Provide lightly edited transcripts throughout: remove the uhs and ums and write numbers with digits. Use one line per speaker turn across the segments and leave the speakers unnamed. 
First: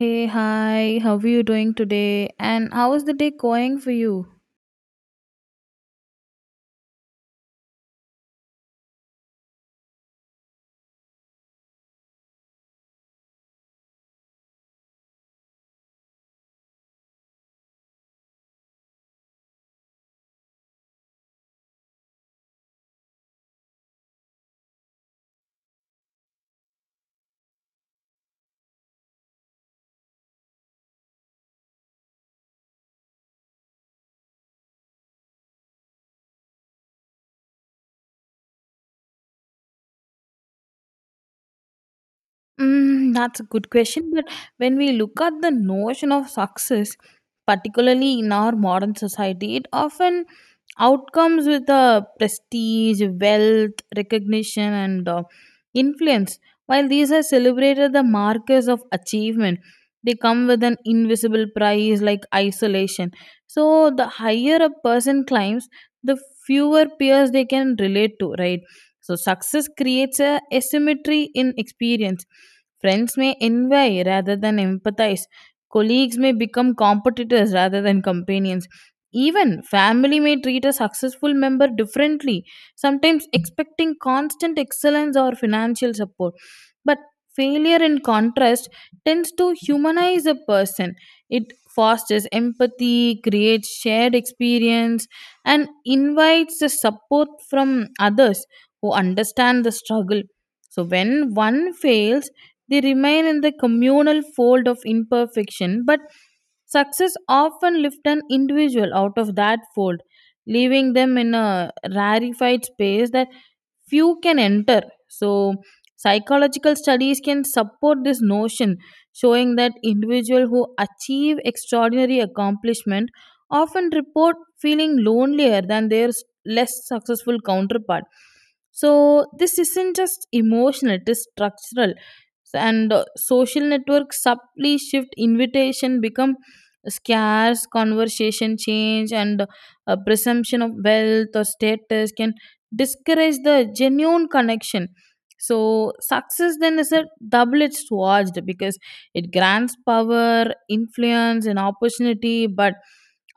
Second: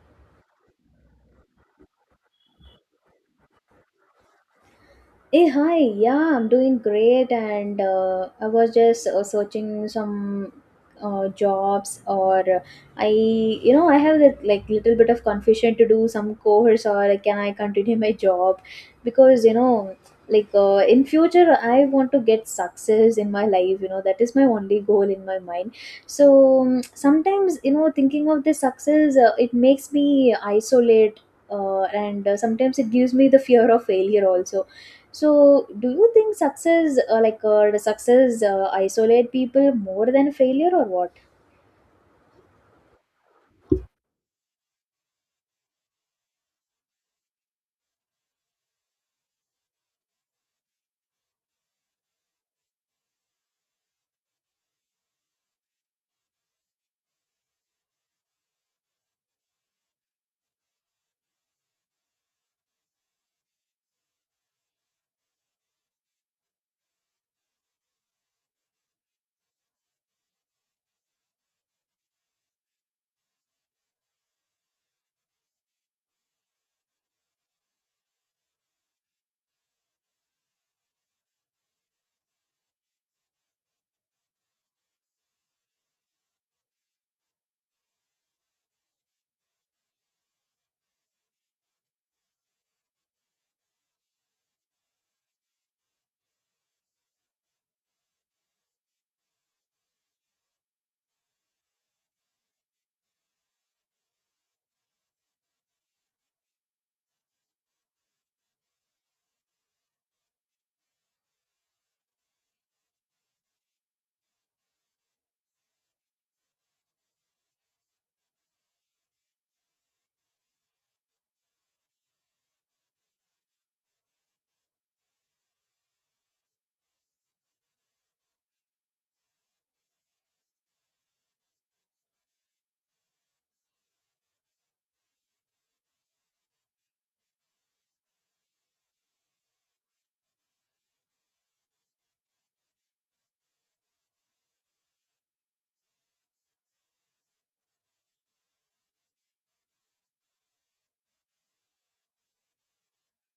Hey, hi, how are you doing today? And how is the day going for you?
Hey, hi. Yeah, I'm doing great, and I was just searching some jobs, or I, I have that like little bit of confusion to do some course, or like, can I continue my job? Because you know, like in future, I want to get success in my life. You know, that is my only goal in my mind. So sometimes, you know, thinking of this success, it makes me isolate. And Sometimes it gives me the fear of failure also, so do you think success, does success, isolate people more than failure, or what?
Mm, that's a good question. But when we look at the notion of success, particularly in our modern society, it often outcomes with the prestige, wealth, recognition, and influence. While these are celebrated the markers of achievement, they come with an invisible price like isolation. So the higher a person climbs, the fewer peers they can relate to, right? So success creates a asymmetry in experience. Friends may envy rather than empathize. Colleagues may become competitors rather than companions. Even family may treat a successful member differently, sometimes expecting constant excellence or financial support. But failure, in contrast, tends to humanize a person. It fosters empathy, creates shared experience, and invites the support from others who understand the struggle. So, when one fails, they remain in the communal fold of imperfection, but success often lifts an individual out of that fold, leaving them in a rarefied space that few can enter. So, psychological studies can support this notion, showing that individuals who achieve extraordinary accomplishment often report feeling lonelier than their less successful counterpart. So, this isn't just emotional, it is structural, so, and social networks subtly shift, invitation become scarce, conversation change, and presumption of wealth or status can discourage the genuine connection. So success then is a double-edged sword, because it grants power, influence, and opportunity, but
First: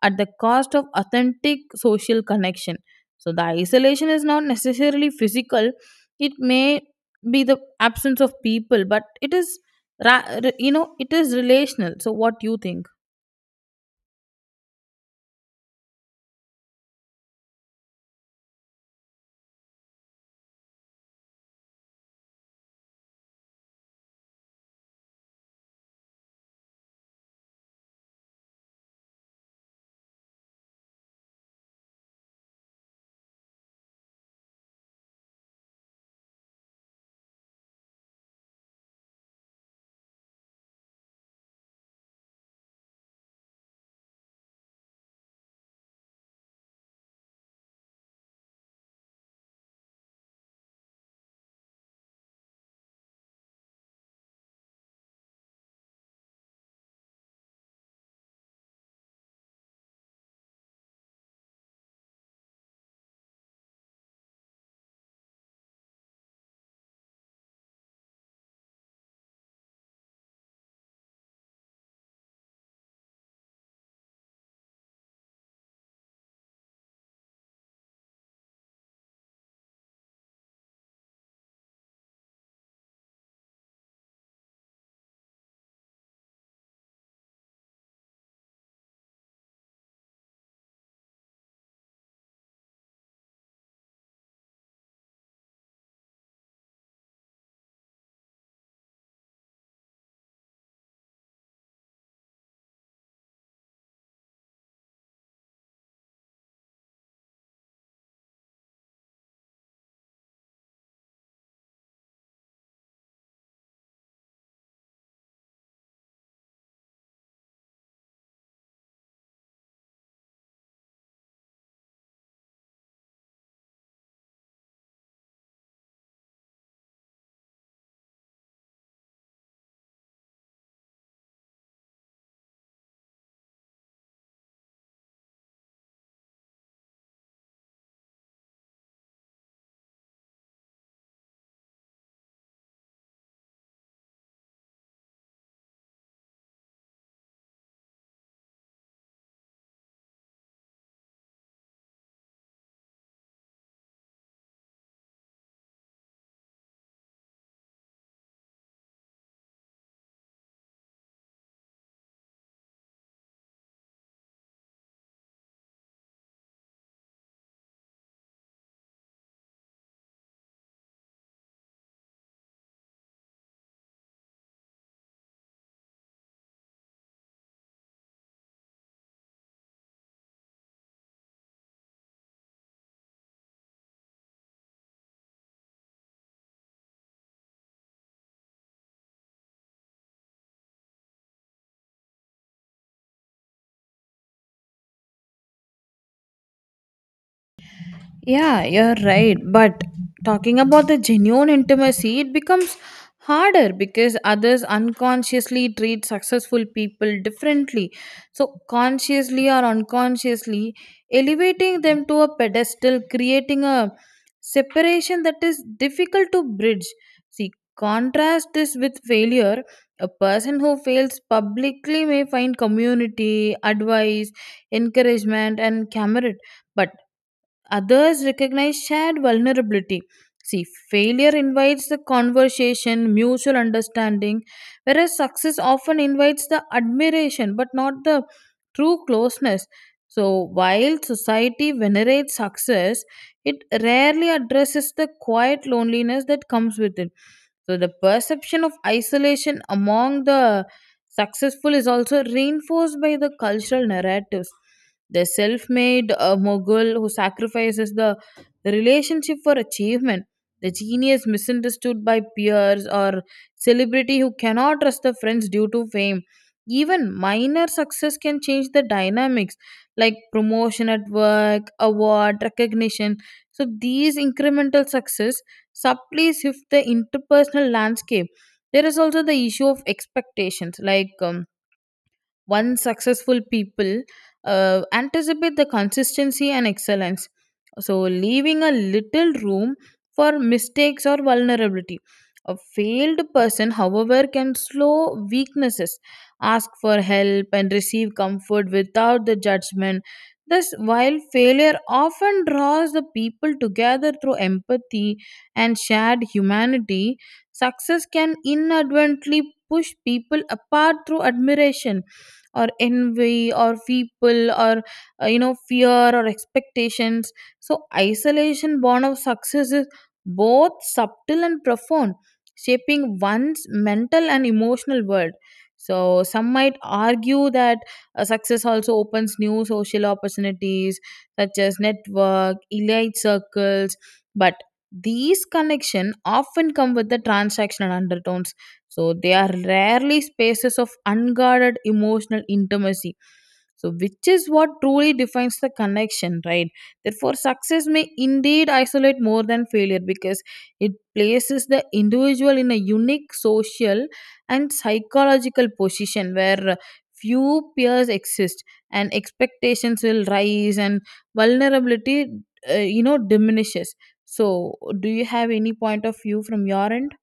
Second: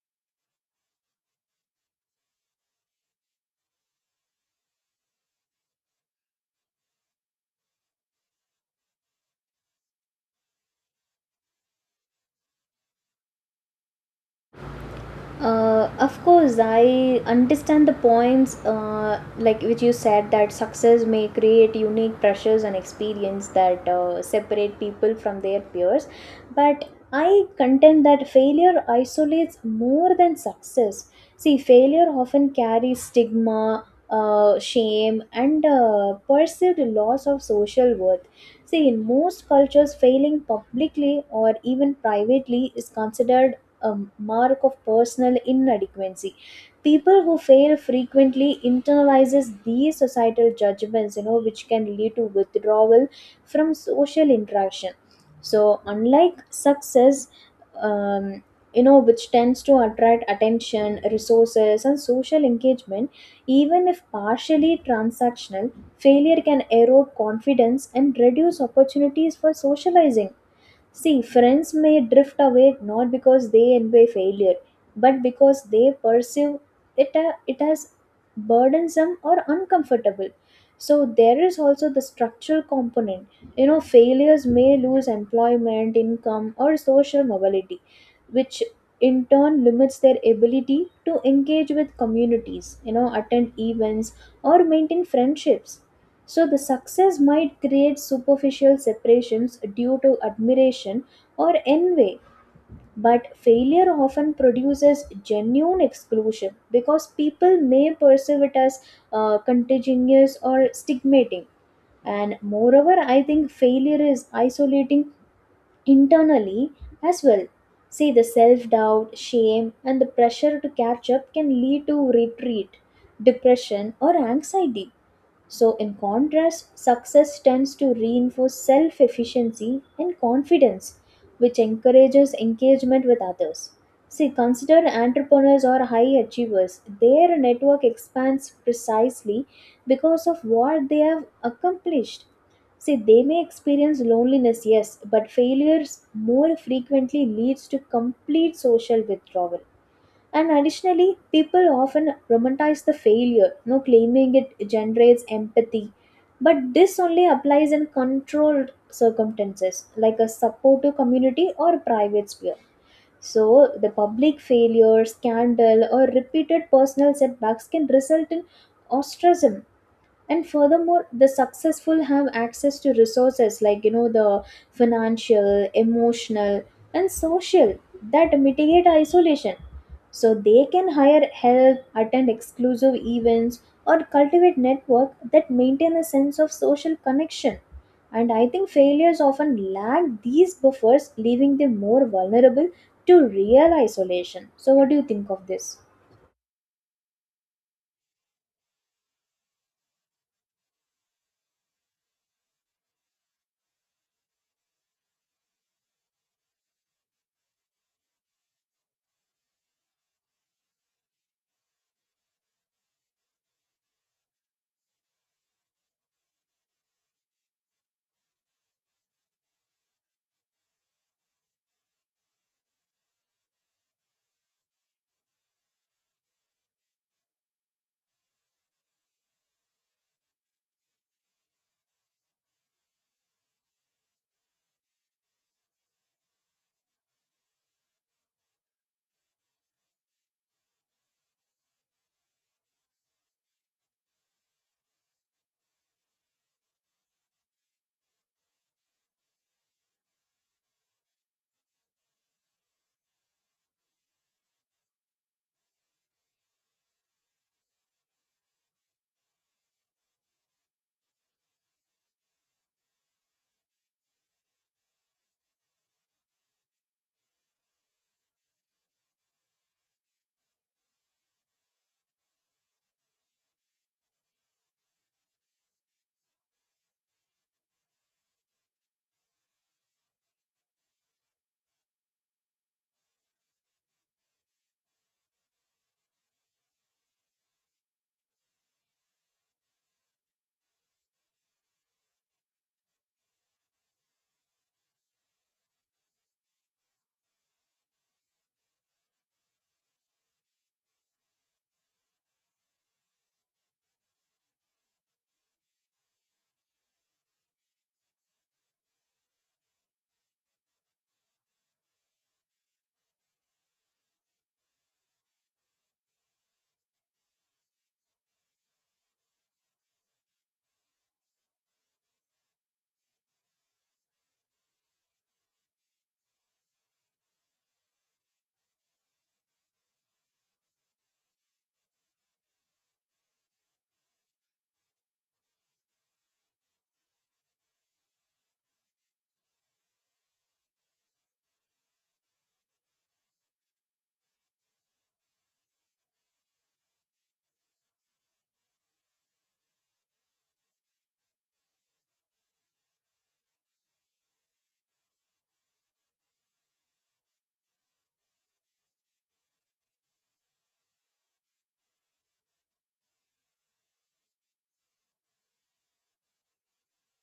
at the cost of authentic social connection. So the isolation is not necessarily physical, it may be the absence of people, but it is it is relational. So what do you think?
Of course, I understand the points like which you said that success may create unique pressures and experience that separate people from their peers. But I contend that failure isolates more than success. See, failure often carries stigma, shame, and perceived loss of social worth. See, in most cultures, failing publicly or even privately is considered a mark of personal inadequacy. People who fail frequently internalizes these societal judgments, you know, which can lead to withdrawal from social interaction. So unlike success, um, you know, which tends to attract attention, resources, and social engagement, even if partially transactional, failure can erode confidence and reduce opportunities for socializing. See, friends may drift away not because they envy failure, but because they perceive it as burdensome or uncomfortable. So, there is also the structural component. You know, failures may lose employment, income, or social mobility, which in turn limits their ability to engage with communities, you know, attend events, or maintain friendships. So the success might create superficial separations due to admiration or envy, but failure often produces genuine exclusion because people may perceive it as contagious or stigmating. And moreover, I think failure is isolating internally as well. See, the self doubt, shame, and the pressure to catch up can lead to retreat, depression, or anxiety. So, in contrast, success tends to reinforce self efficiency and confidence, which encourages engagement with others. See, consider entrepreneurs or high achievers. Their network expands precisely because of what they have accomplished. See, they may experience loneliness, yes, but failures more frequently leads to complete social withdrawal. And additionally, people often romanticize the failure, no claiming it generates empathy. But this only applies in controlled circumstances, like a supportive community or private sphere. So, the public failure, scandal, or repeated personal setbacks can result in ostracism. And furthermore, the successful have access to resources, like you know, the financial, emotional, and social, that mitigate isolation. So they can hire help, attend exclusive events, or cultivate network that maintain a sense of social connection. And I think failures often lack these buffers, leaving them more vulnerable to real isolation. So what do you think of this?
Yeah, you're right. But talking about the genuine intimacy, it becomes harder because others unconsciously treat successful people differently. So, consciously or unconsciously, elevating them to a pedestal, creating a separation that is difficult to bridge. See, contrast this with failure. A person who fails publicly may find community, advice, encouragement, and camaraderie. But others recognize shared vulnerability. See, failure invites the conversation, mutual understanding, whereas success often invites the admiration but not the true closeness. So, while society venerates success, it rarely addresses the quiet loneliness that comes with it. So the perception of isolation among the successful is also reinforced by the cultural narratives. The self made mogul who sacrifices the relationship for achievement, the genius misunderstood by peers, or celebrity who cannot trust the friends due to fame. Even minor success can change the dynamics, like promotion at work, award, recognition. So these incremental success subtly shift the interpersonal landscape. There is also the issue of expectations, like, once successful people anticipate the consistency and excellence. So, leaving a little room for mistakes or vulnerability. A failed person, however, can slow weaknesses, ask for help, and receive comfort without the judgment. Thus, while failure often draws the people together through empathy and shared humanity, success can inadvertently push people apart through admiration or envy or people or fear or expectations. So isolation born of success is both subtle and profound, shaping one's mental and emotional world. So some might argue that success also opens new social opportunities, such as network elite circles, but these connection often come with the transactional undertones, so they are rarely spaces of unguarded emotional intimacy. So, which is what truly defines the connection, right? Therefore, success may indeed isolate more than failure because it places the individual in a unique social and psychological position where few peers exist and expectations will rise and vulnerability, diminishes. So, do you have any point of view from your end?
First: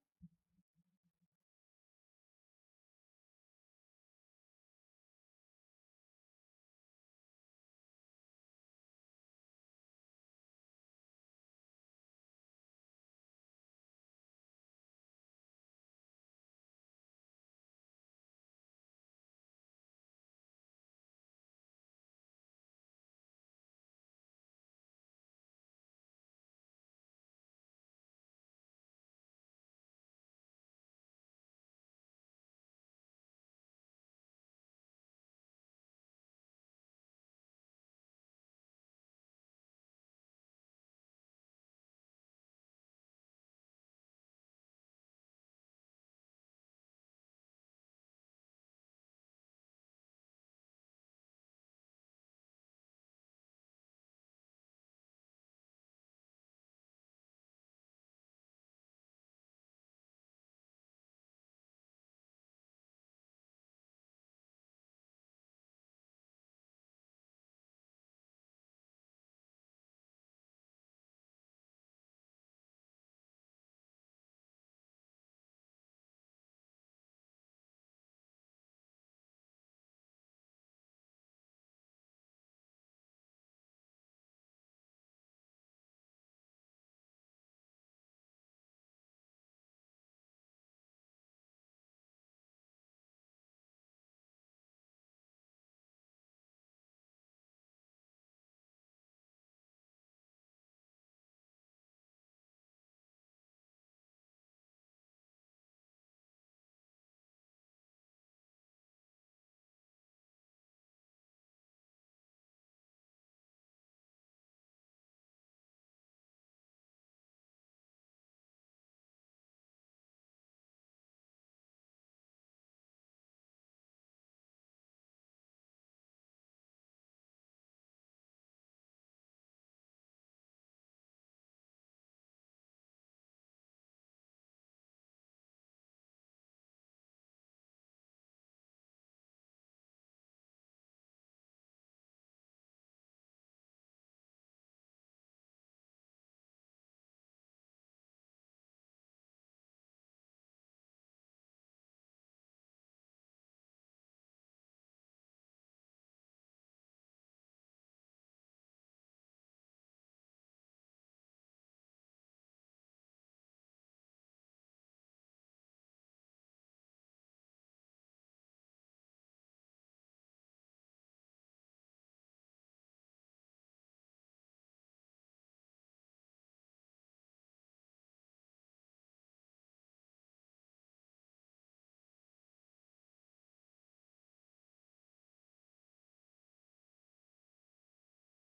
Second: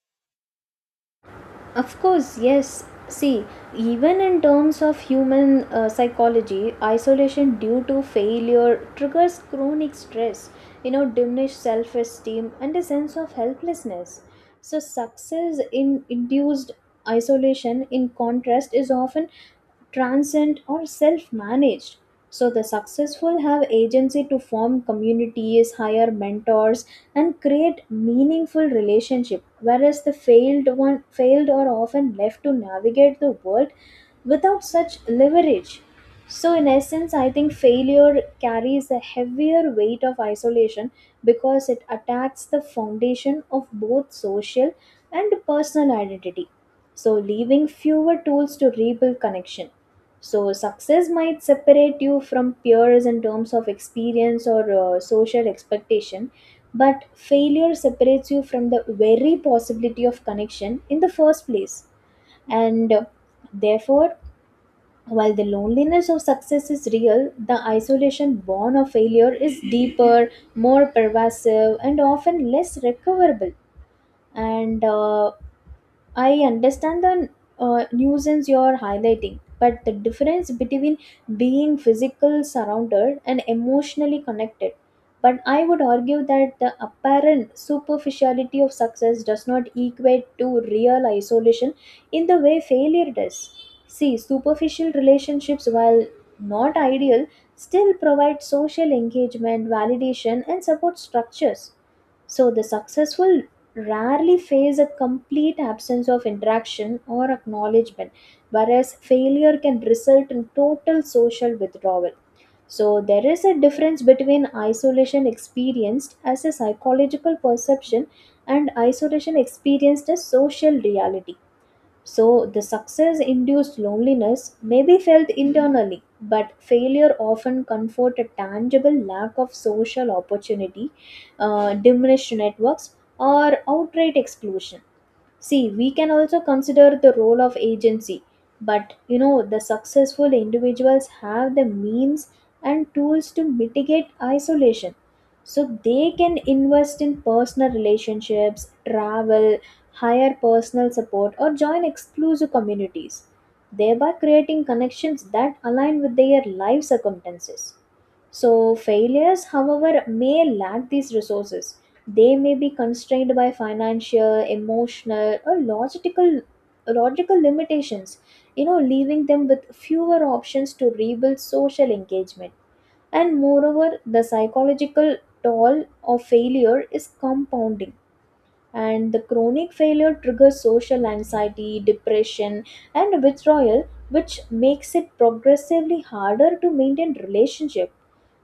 Of course, yes. See, even in terms of human psychology, isolation due to failure triggers chronic stress, you know, diminished self esteem, and a sense of helplessness. So, success in induced isolation, in contrast, is often transient or self managed. So the successful have agency to form communities, hire mentors, and create meaningful relationship, whereas the failed are often left to navigate the world without such leverage. So in essence, I think failure carries a heavier weight of isolation because it attacks the foundation of both social and personal identity. So leaving fewer tools to rebuild connection. So, success might separate you from peers in terms of experience or social expectation, but failure separates you from the very possibility of connection in the first place. And therefore, while the loneliness of success is real, the isolation born of failure is deeper, more pervasive, and often less recoverable. And I understand the nuisance you're highlighting, but the difference between being physically surrounded and emotionally connected. But I would argue that the apparent superficiality of success does not equate to real isolation in the way failure does. See, superficial relationships, while not ideal, still provide social engagement, validation, and support structures. So, the successful rarely face a complete absence of interaction or acknowledgement, whereas failure can result in total social withdrawal. So, there is a difference between isolation experienced as a psychological perception and isolation experienced as social reality. So, the success induced loneliness may be felt internally, but failure often comfort a tangible lack of social opportunity, diminished networks, or outright exclusion. See, we can also consider the role of agency, but you know, the successful individuals have the means and tools to mitigate isolation. So they can invest in personal relationships, travel, hire personal support, or join exclusive communities, thereby creating connections that align with their life circumstances. So, failures, however, may lack these resources. They may be constrained by financial, emotional, or logical limitations, you know, leaving them with fewer options to rebuild social engagement. And moreover, the psychological toll of failure is compounding. And the chronic failure triggers social anxiety, depression, and withdrawal, which makes it progressively harder to maintain relationship.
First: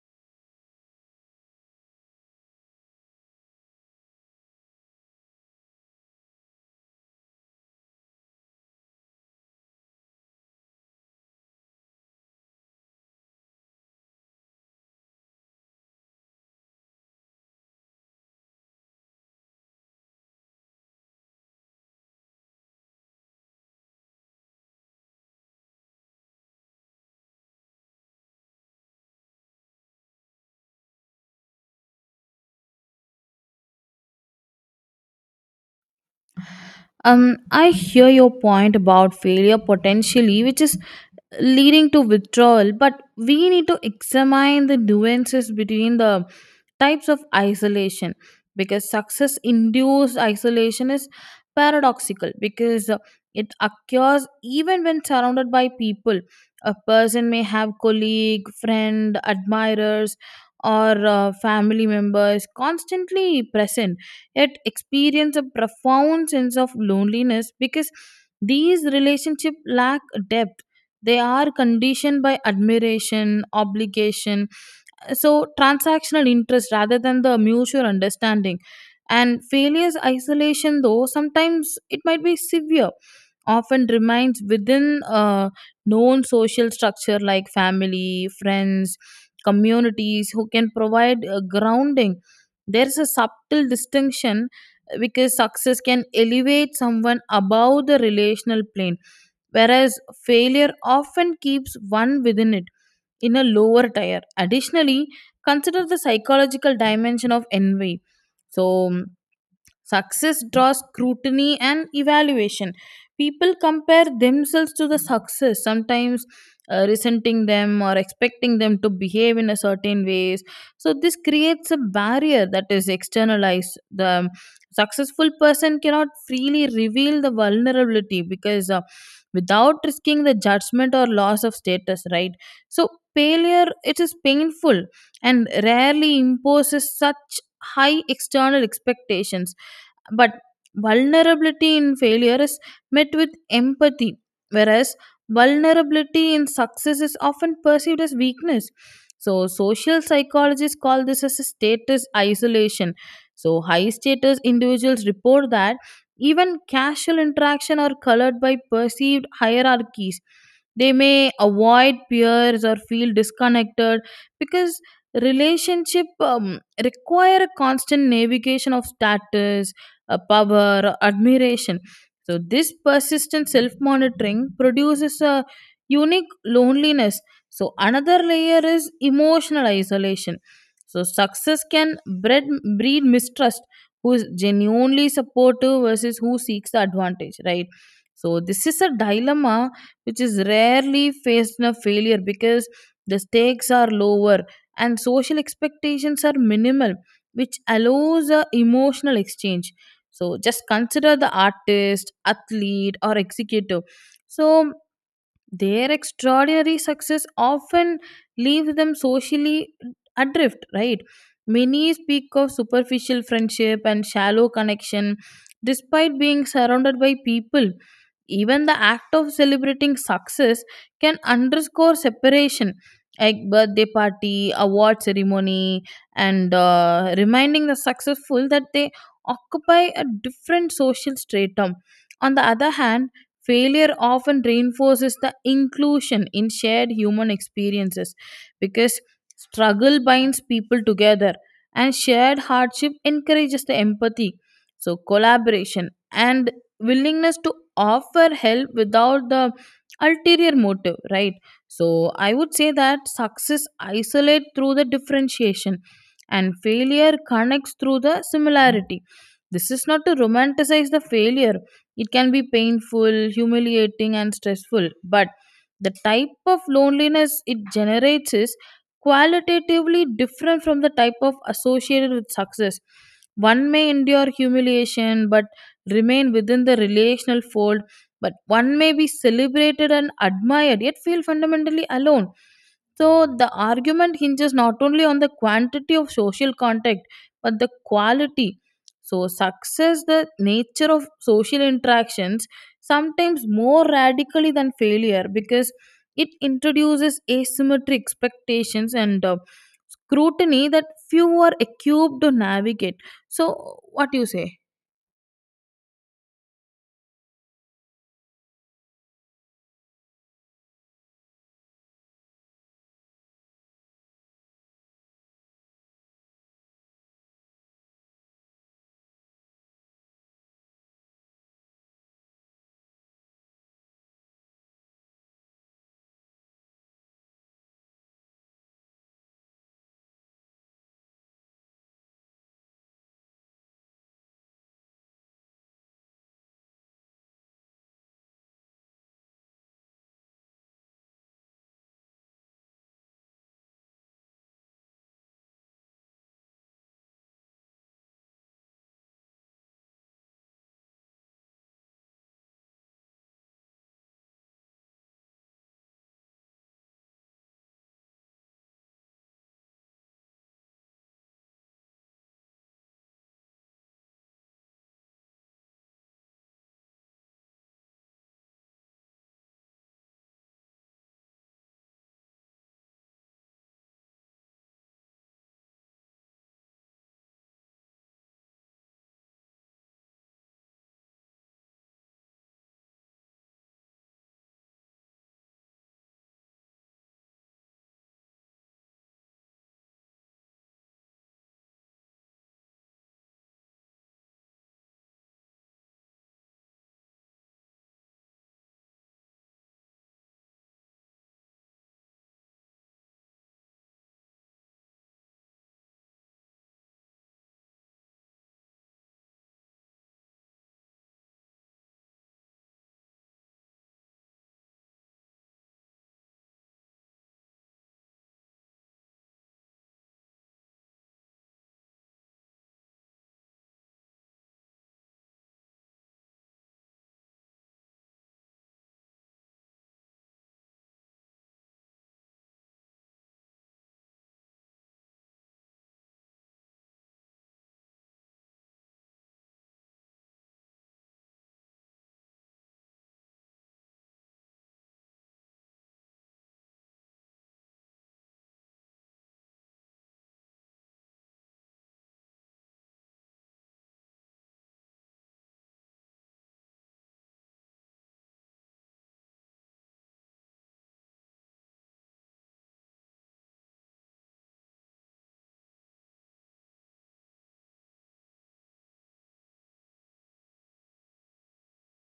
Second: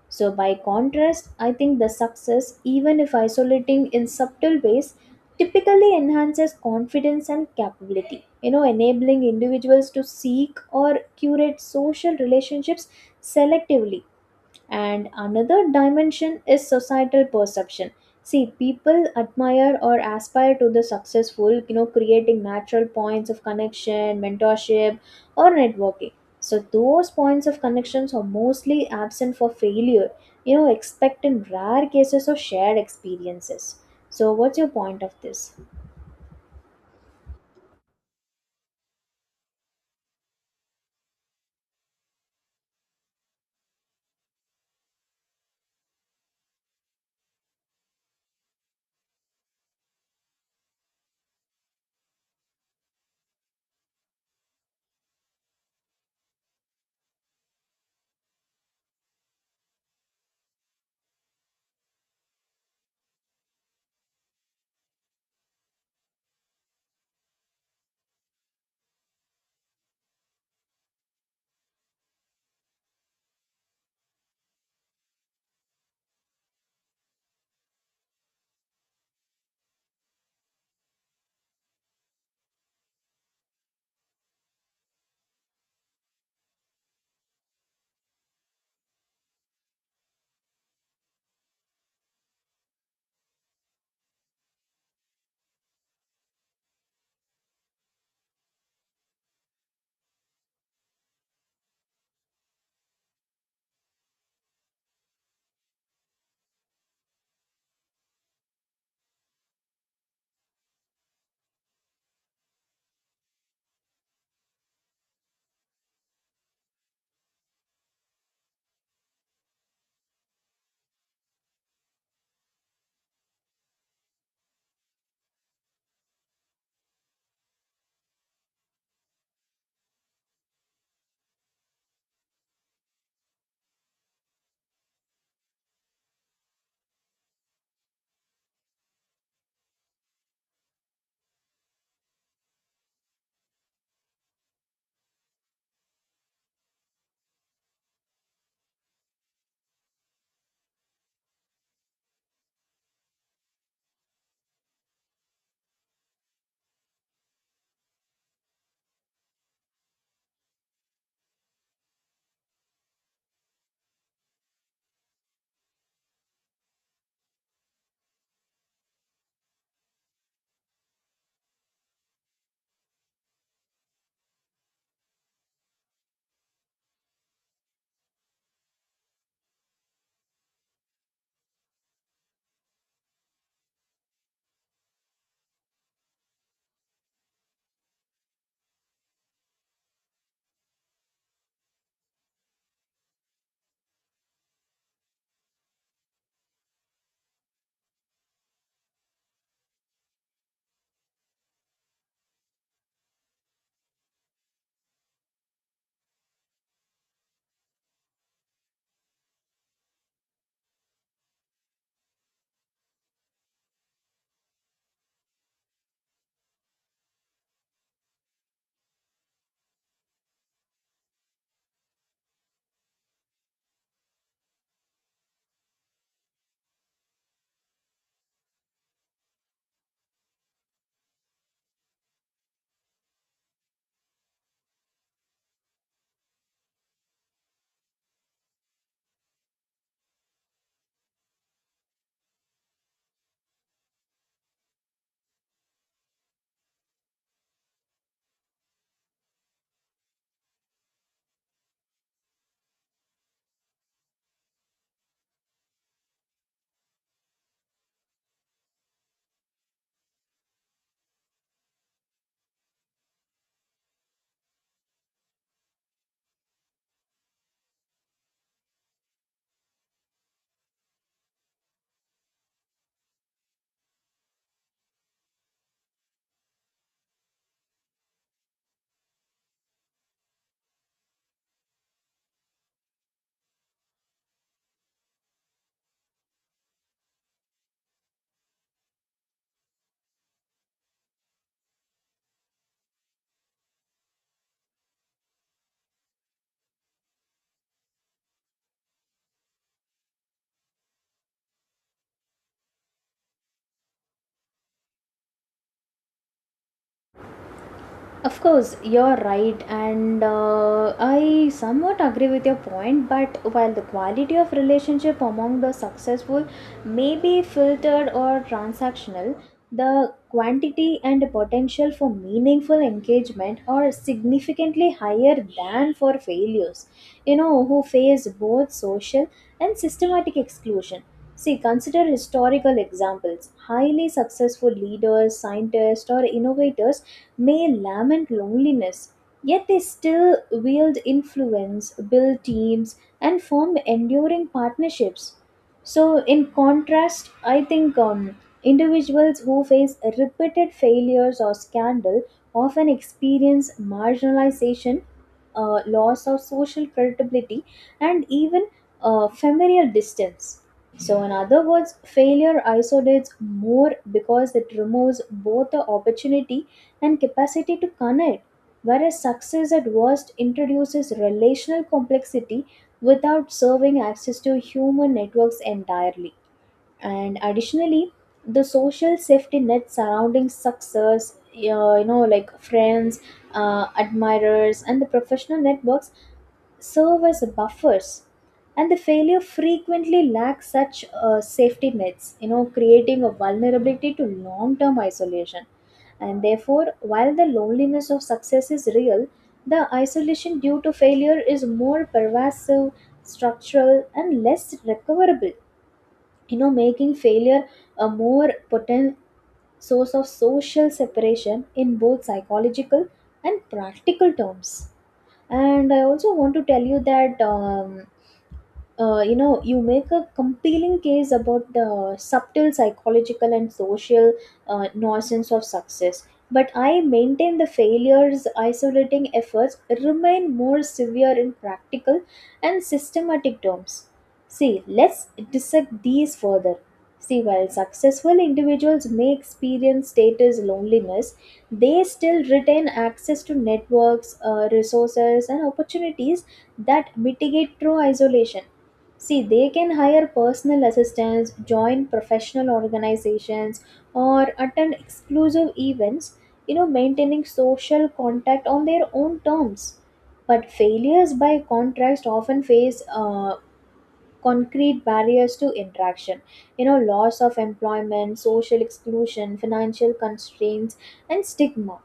So, by contrast, I think the success, even if isolating in subtle ways, typically enhances confidence and capability, you know, enabling individuals to seek or curate social relationships selectively. And another dimension is societal perception. See, people admire or aspire to the successful, you know, creating natural points of connection, mentorship, or networking. So those points of connections are mostly absent for failure, you know, expect in rare cases of shared experiences. So what's your point of this?
I hear your point about failure potentially, which is leading to withdrawal. But we need to examine the nuances between the types of isolation, because success induced isolation is paradoxical, because it occurs even when surrounded by people. A person may have colleague, friend, admirers, or family members constantly present, yet experience a profound sense of loneliness because these relationships lack depth. They are conditioned by admiration, obligation, so transactional interest rather than the mutual understanding. And failures isolation, though sometimes it might be severe, often remains within a known social structure like family, friends, communities who can provide a grounding. There's a subtle distinction, because success can elevate someone above the relational plane, whereas failure often keeps one within it, in a lower tier. Additionally, consider the psychological dimension of envy. So, success draws scrutiny and evaluation. People compare themselves to the success, sometimes resenting them or expecting them to behave in a certain ways. So this creates a barrier that is externalized. The successful person cannot freely reveal the vulnerability because, without risking the judgment or loss of status, right? So failure, it is painful and rarely imposes such high external expectations, but vulnerability in failure is met with empathy, whereas vulnerability in success is often perceived as weakness. So, social psychologists call this as a status isolation. So, high status individuals report that even casual interaction are colored by perceived hierarchies. They may avoid peers or feel disconnected because relationship require a constant navigation of status, power, or admiration. So this persistent self-monitoring produces a unique loneliness. So another layer is emotional isolation. So success can breed mistrust. Who is genuinely supportive versus who seeks the advantage, right? So this is a dilemma which is rarely faced in a failure because the stakes are lower and social expectations are minimal, which allows a emotional exchange. So just consider the artist, athlete, or executive. So their extraordinary success often leaves them socially adrift, right? Many speak of superficial friendship and shallow connection despite being surrounded by people. Even the act of celebrating success can underscore separation, like birthday party, award ceremony, and reminding the successful that they occupy a different social stratum. On the other hand, failure often reinforces the inclusion in shared human experiences, because struggle binds people together and shared hardship encourages the empathy. So, collaboration and willingness to offer help without the ulterior motive, right? So, I would say that success isolates through the differentiation and failure connects through the similarity. This is not to romanticize the failure. It can be painful, humiliating, and stressful, but the type of loneliness it generates is qualitatively different from the type of associated with success. One may endure humiliation but remain within the relational fold, but one may be celebrated and admired yet feel fundamentally alone. So the argument hinges not only on the quantity of social contact but the quality. So, success, the nature of social interactions, sometimes more radically than failure because it introduces asymmetric expectations and scrutiny that few are equipped to navigate. So, what do you say?
Of course, you're right, and I somewhat agree with your point. But while the quality of relationship among the successful may be filtered or transactional, the quantity and potential for meaningful engagement are significantly higher than for failures. You know, who face both social and systematic exclusion. See, consider historical examples. Highly successful leaders, scientists, or innovators may lament loneliness, yet they still wield influence, build teams, and form enduring partnerships. So, in contrast, I think individuals who face repeated failures or scandal often experience marginalization, loss of social credibility, and even familial distance. So, in other words, failure isolates more because it removes both the opportunity and capacity to connect, whereas success at worst introduces relational complexity without serving access to human networks entirely. And additionally, the social safety net surrounding success, you know, like friends, admirers, and the professional networks, serve as buffers. And the failure frequently lacks such safety nets, you know, creating a vulnerability to long term isolation. And therefore, while the loneliness of success is real, the isolation due to failure is more pervasive, structural, and less recoverable, you know, making failure a more potent source of social separation in both psychological and practical terms. And I also want to tell you that you know, you make a compelling case about the subtle psychological and social nonsense of success, but I maintain the failures isolating efforts remain more severe in practical and systematic terms. See, let's dissect these further. See, while successful individuals may experience status loneliness, they still retain access to networks, resources, and opportunities that mitigate true isolation. See, they can hire personal assistants, join professional organizations, or attend exclusive events, you know, maintaining social contact on their own terms. But failures, by contrast, often face concrete barriers to interaction, you know, loss of employment, social exclusion, financial constraints, and stigma.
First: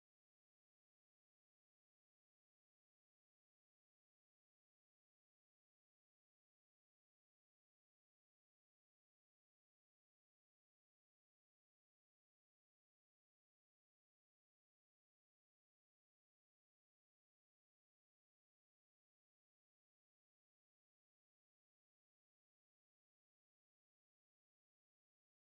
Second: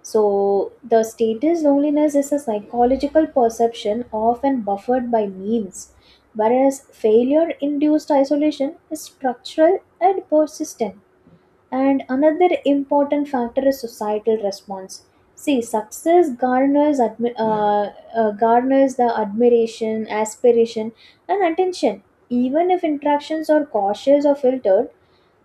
So, the status loneliness is a psychological perception often buffered by memes, whereas failure induced isolation is structural and persistent. And another important factor is societal response. See, success garners the admiration, aspiration, and attention. Even if interactions are cautious or filtered,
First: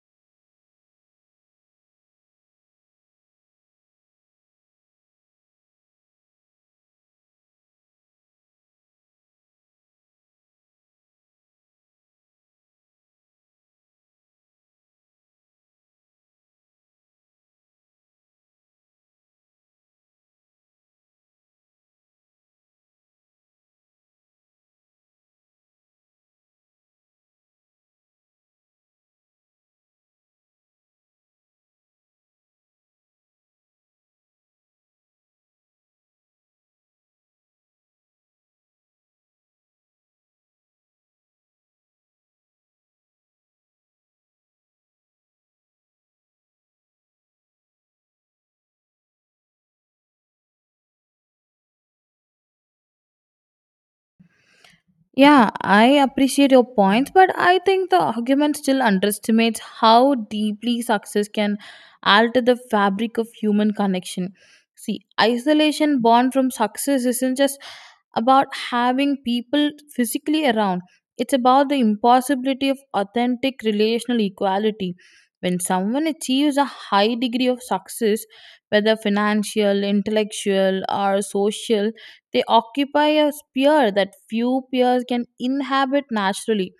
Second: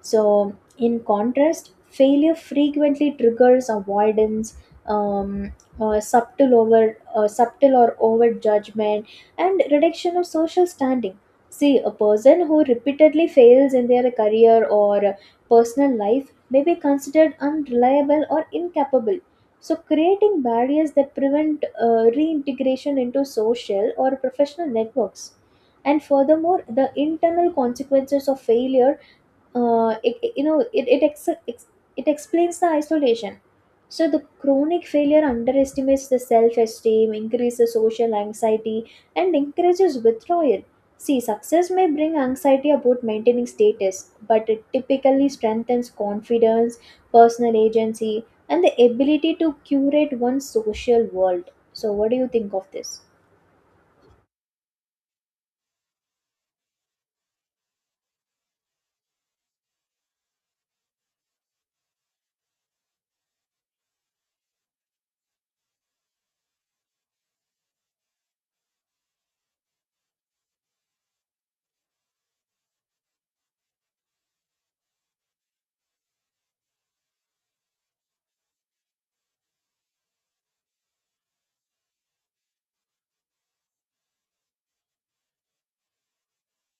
so, in contrast, failure frequently triggers avoidance, um, subtle or over judgment, and reduction of social standing. See, a person who repeatedly fails in their career or personal life may be considered unreliable or incapable. So, creating barriers that prevent reintegration into social or professional networks. And furthermore, the internal consequences of failure, it, it- you know it it, ex- ex- it explains the isolation. So the chronic failure underestimates the self-esteem, increases social anxiety, and encourages withdrawal. See, success may bring anxiety about maintaining status, but it typically strengthens confidence, personal agency, and the ability to curate one's social world. So what do you think of this?
Yeah, I appreciate your points, but I think the argument still underestimates how deeply success can alter the fabric of human connection. See, isolation born from success isn't just about having people physically around, it's about the impossibility of authentic relational equality. When someone achieves a high degree of success, whether financial, intellectual, or social, they occupy a sphere that few peers can inhabit naturally.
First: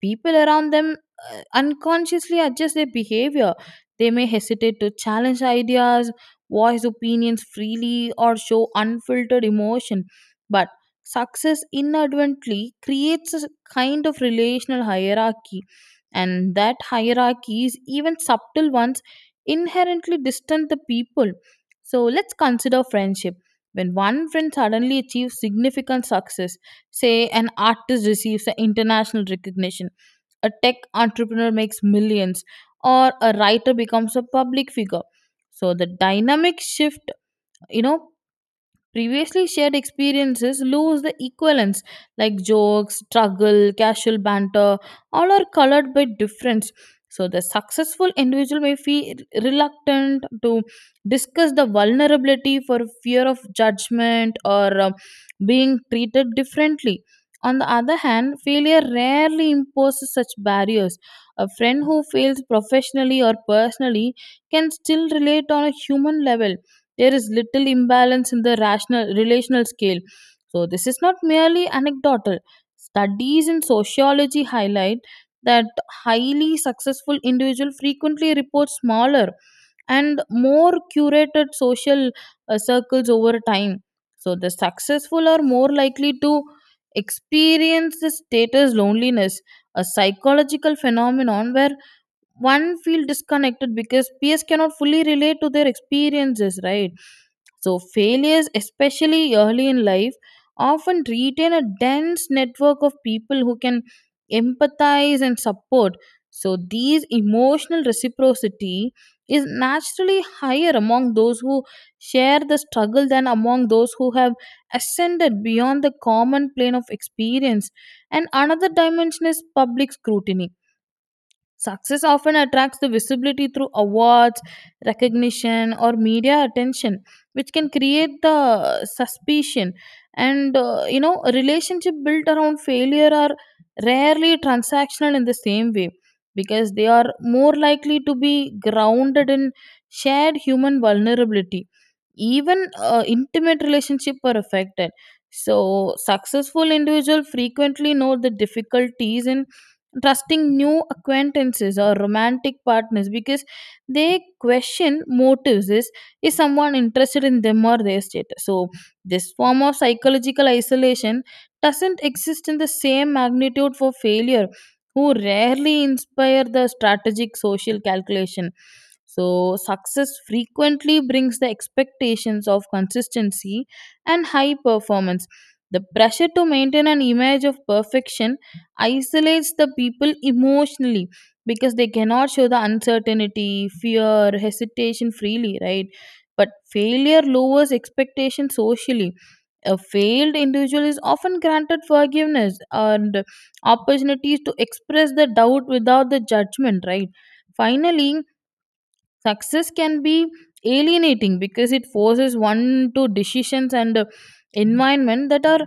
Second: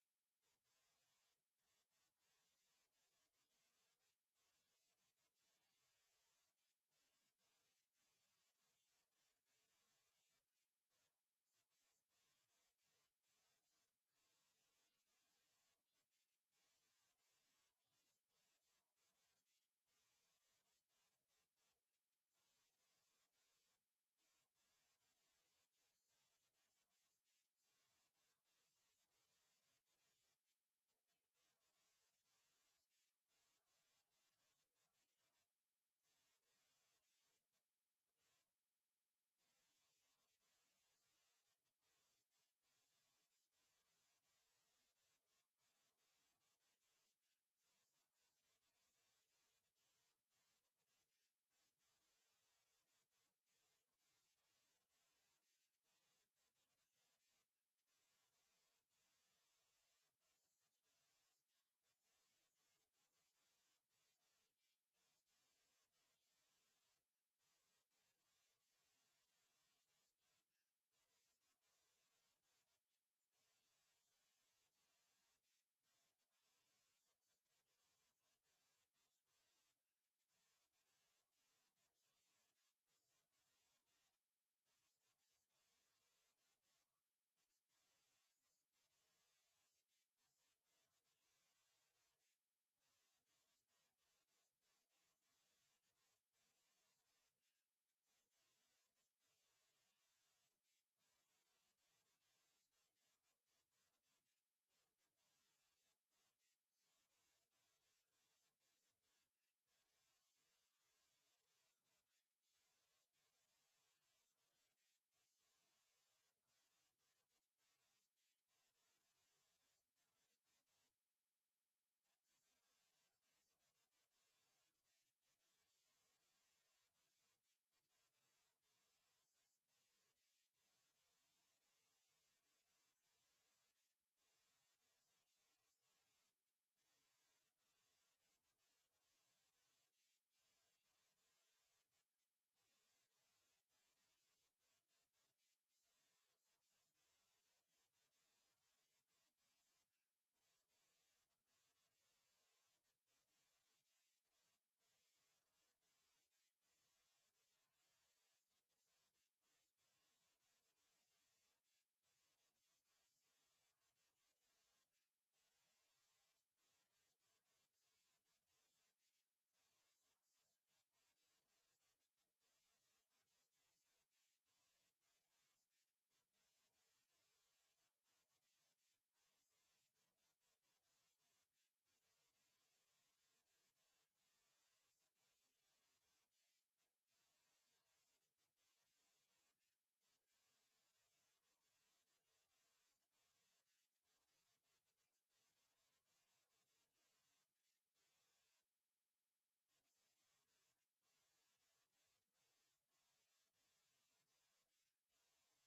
People around them unconsciously adjust their behavior. They may hesitate to challenge ideas, voice opinions freely, or show unfiltered emotion. But success inadvertently creates a kind of relational hierarchy, and that hierarchies, even subtle ones, inherently distant the people. So let's consider friendship. When one friend suddenly achieves significant success, say an artist receives an international recognition, a tech entrepreneur makes millions, or a writer becomes a public figure. So the dynamic shift, you know, previously shared experiences lose the equivalence, like jokes, struggle, casual banter, all are colored by difference. So the successful individual may feel reluctant to discuss the vulnerability for fear of judgment or, being treated differently. On the other hand, failure rarely imposes such barriers. A friend who fails professionally or personally can still relate on a human level. There is little imbalance in the rational relational scale. So this is not merely anecdotal. Studies in sociology highlight that highly successful individual frequently report smaller and more curated social circles over time. So the successful are more likely to experience the status loneliness, a psychological phenomenon where one feel disconnected because peers cannot fully relate to their experiences, right? So, failures, especially early in life, often retain a dense network of people who can empathize and support. So, these emotional reciprocity is naturally higher among those who share the struggle than among those who have ascended beyond the common plane of experience. And another dimension is public scrutiny. Success often attracts the visibility through awards, recognition, or media attention, which can create the suspicion. And a relationship built around failure are rarely transactional in the same way, because they are more likely to be grounded in shared human vulnerability. Even intimate relationships are affected. So, successful individuals frequently know the difficulties in trusting new acquaintances or romantic partners because they question motives. Is someone interested in them or their status? So this form of psychological isolation doesn't exist in the same magnitude for failure, who rarely inspire the strategic social calculation. So success frequently brings the expectations of consistency and high performance. The pressure to maintain an image of perfection isolates the people emotionally because they cannot show the uncertainty, fear, hesitation freely, right? But failure lowers expectation socially. A failed individual is often granted forgiveness and opportunities to express the doubt without the judgment, right? Finally, success can be alienating because it forces one to decisions and environment that are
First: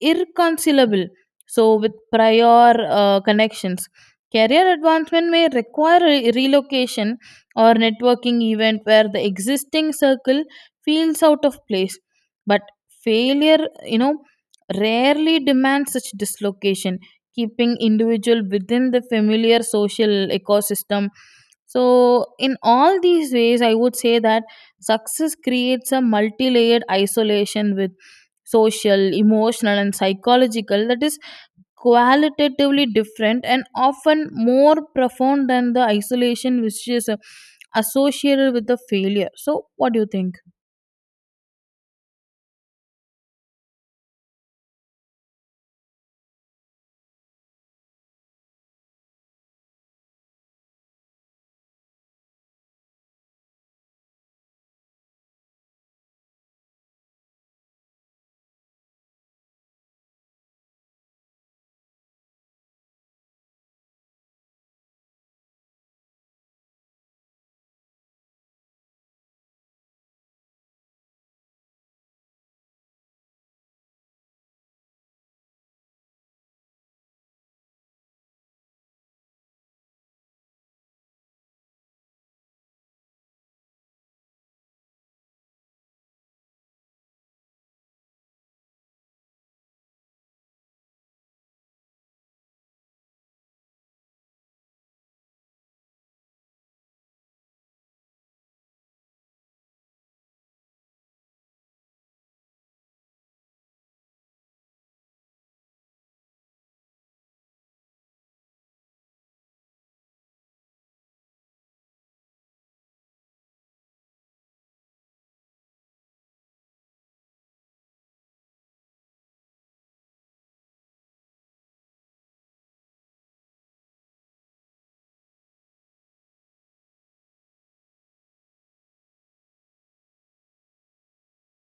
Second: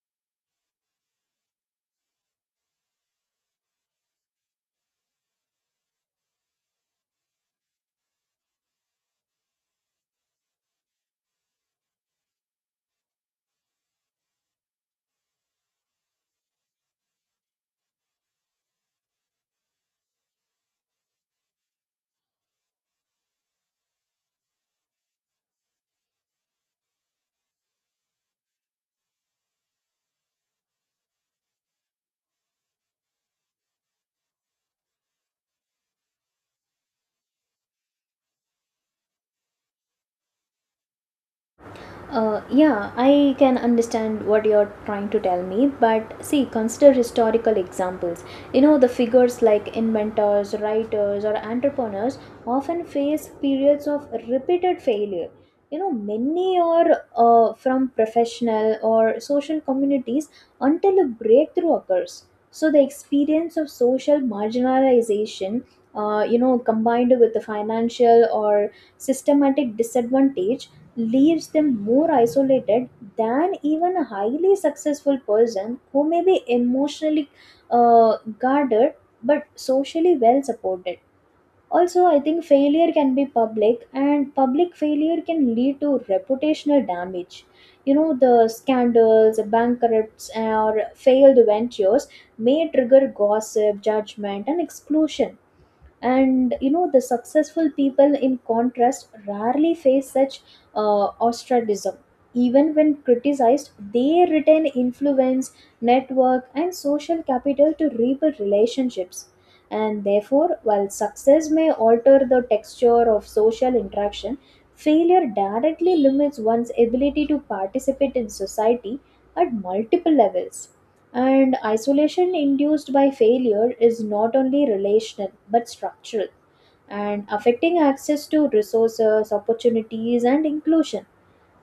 irreconcilable, so with prior connections, career advancement may require relocation or networking event where the existing circle feels out of place. But failure, you know, rarely demands such dislocation, keeping individual within the familiar social ecosystem. So in all these ways I would say that success creates a multi-layered isolation with social, emotional, and psychological that is qualitatively different and often more profound than the isolation which is associated with the failure. So, what do you think?
Yeah, I can understand what you're trying to tell me, but see, consider historical examples. You know, the figures like inventors, writers, or entrepreneurs often face periods of repeated failure. You know, many are from professional or social communities until a breakthrough occurs. So, the experience of social marginalization, you know, combined with the financial or systematic disadvantage, leaves them more isolated than even a highly successful person who may be emotionally guarded but socially well supported. Also, I think failure can be public, and public failure can lead to reputational damage. You know, the scandals, bankrupts, or failed ventures may trigger gossip, judgment, and exclusion. And you know, the successful people, in contrast, rarely face such ostracism. Even when criticized, they retain influence, network, and social capital to rebuild relationships. And therefore, while success may alter the texture of social interaction, failure directly limits one's ability to participate in society at multiple levels. And isolation induced by failure is not only relational but structural, and affecting access to resources, opportunities, and inclusion.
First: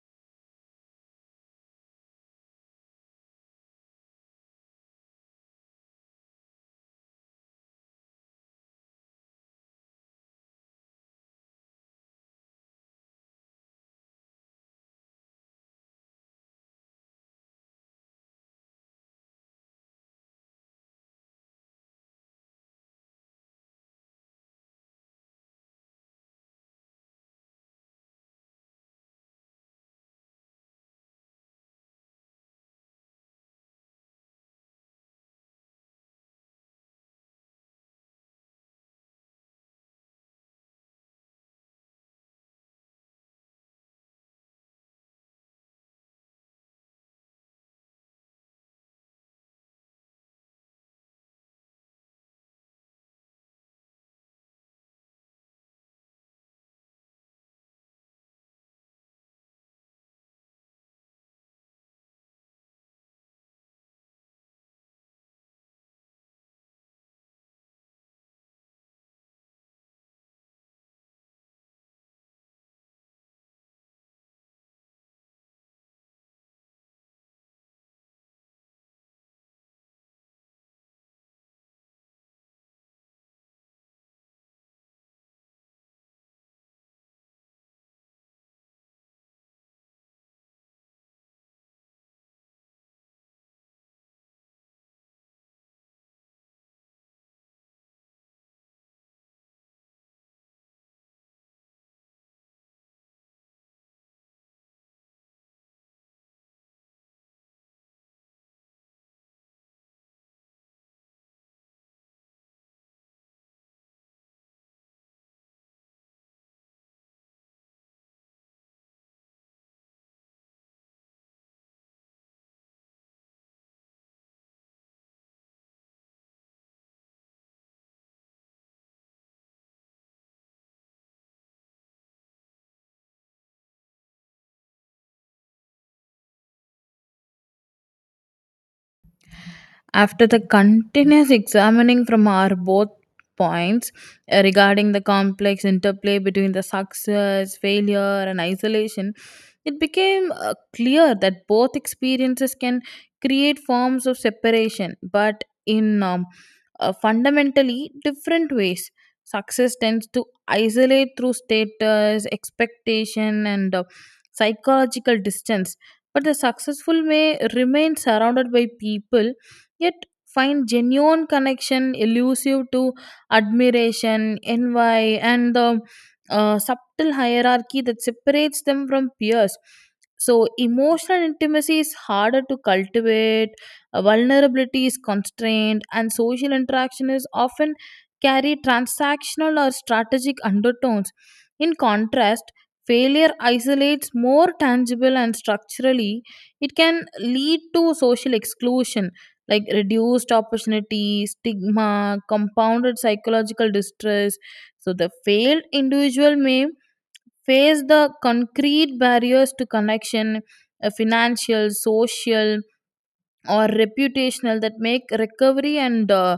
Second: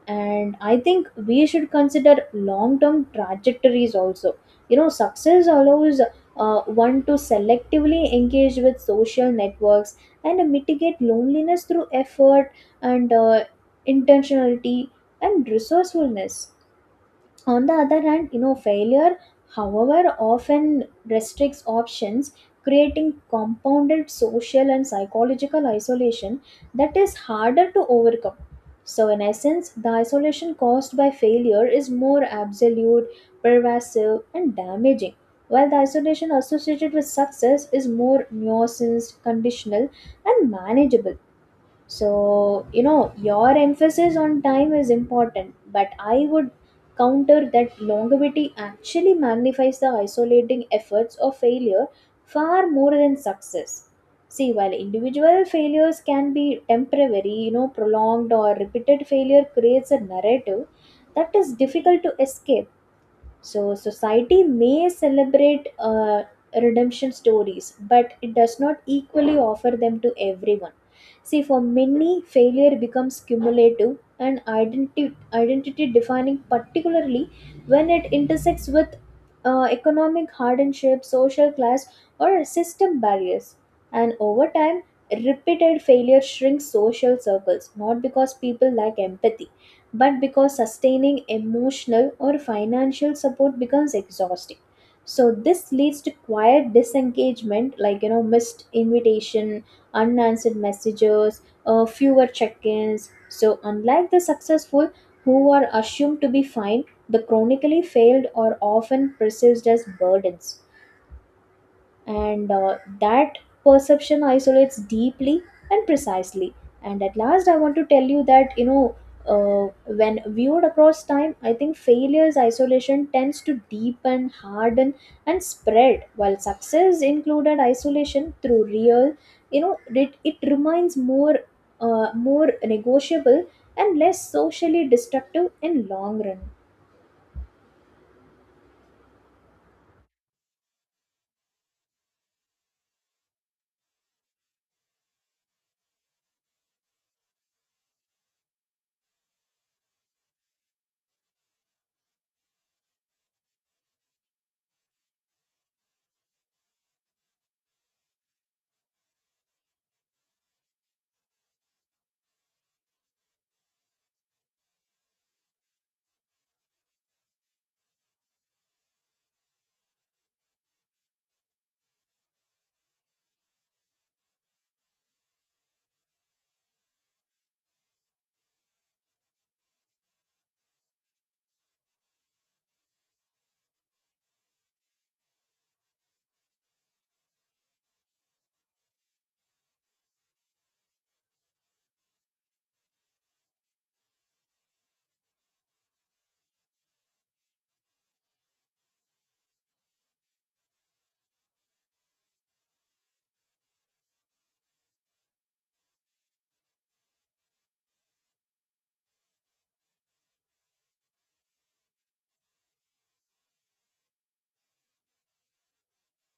And I think we should consider long term trajectories also. You know, success allows one to selectively engage with social networks and mitigate loneliness through effort and intentionality and resourcefulness. On the other hand, you know, failure, however, often restricts options, creating compounded social and psychological isolation that is harder to overcome. So in essence, the isolation caused by failure is more absolute, pervasive, and damaging, while the isolation associated with success is more nuanced, conditional, and manageable. So, you know, your emphasis on time is important, but I would counter that longevity actually magnifies the isolating efforts of failure far more than success. See, while individual failures can be temporary, you know, prolonged or repeated failure creates a narrative that is difficult to escape. So, society may celebrate redemption stories, but it does not equally offer them to everyone. See, for many, failure becomes cumulative and identity defining, particularly when it intersects with economic hardship, social class, or system barriers. And over time, repeated failure shrinks social circles, not because people lack empathy, but because sustaining emotional or financial support becomes exhausting. So this leads to quiet disengagement, like you know, missed invitation, unanswered messages, fewer check-ins. So unlike the successful, who are assumed to be fine, the chronically failed are often perceived as burdens, and that perception isolates deeply and precisely. And at last, I want to tell you that you know, uh, when viewed across time, I think failure's isolation tends to deepen, harden, and spread, while success included isolation through real, you know, it remains more more negotiable and less socially destructive in long run.
After the continuous examining from our both points regarding the complex interplay between the success, failure, and isolation, it became clear that both experiences can create forms of separation, but in fundamentally different ways. Success tends to isolate through status, expectation, and psychological distance, but the successful may remain surrounded by people yet find genuine connection elusive to admiration, envy, and the subtle hierarchy that separates them from peers. So, emotional intimacy is harder to cultivate, vulnerability is constrained, and social interaction is often carry transactional or strategic undertones. In contrast, failure isolates more tangible and structurally, it can lead to social exclusion like reduced opportunity, stigma, compounded psychological distress. So the failed individual may face the concrete barriers to connection, financial, social, or reputational that make recovery and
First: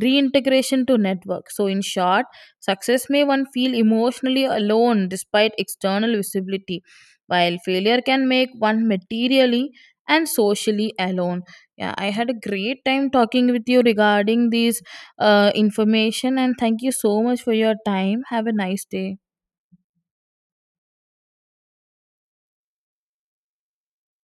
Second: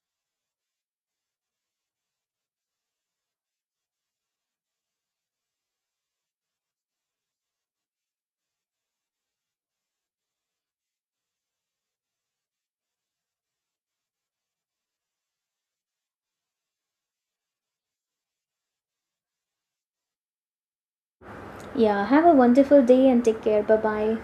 reintegration to network. So in short, success may one feel emotionally alone despite external visibility, while failure can make one materially and socially alone. Yeah, I had a great time talking with you regarding these information, and thank you so much for your time. Have a nice day.
Yeah, have a wonderful day and take care. Bye bye.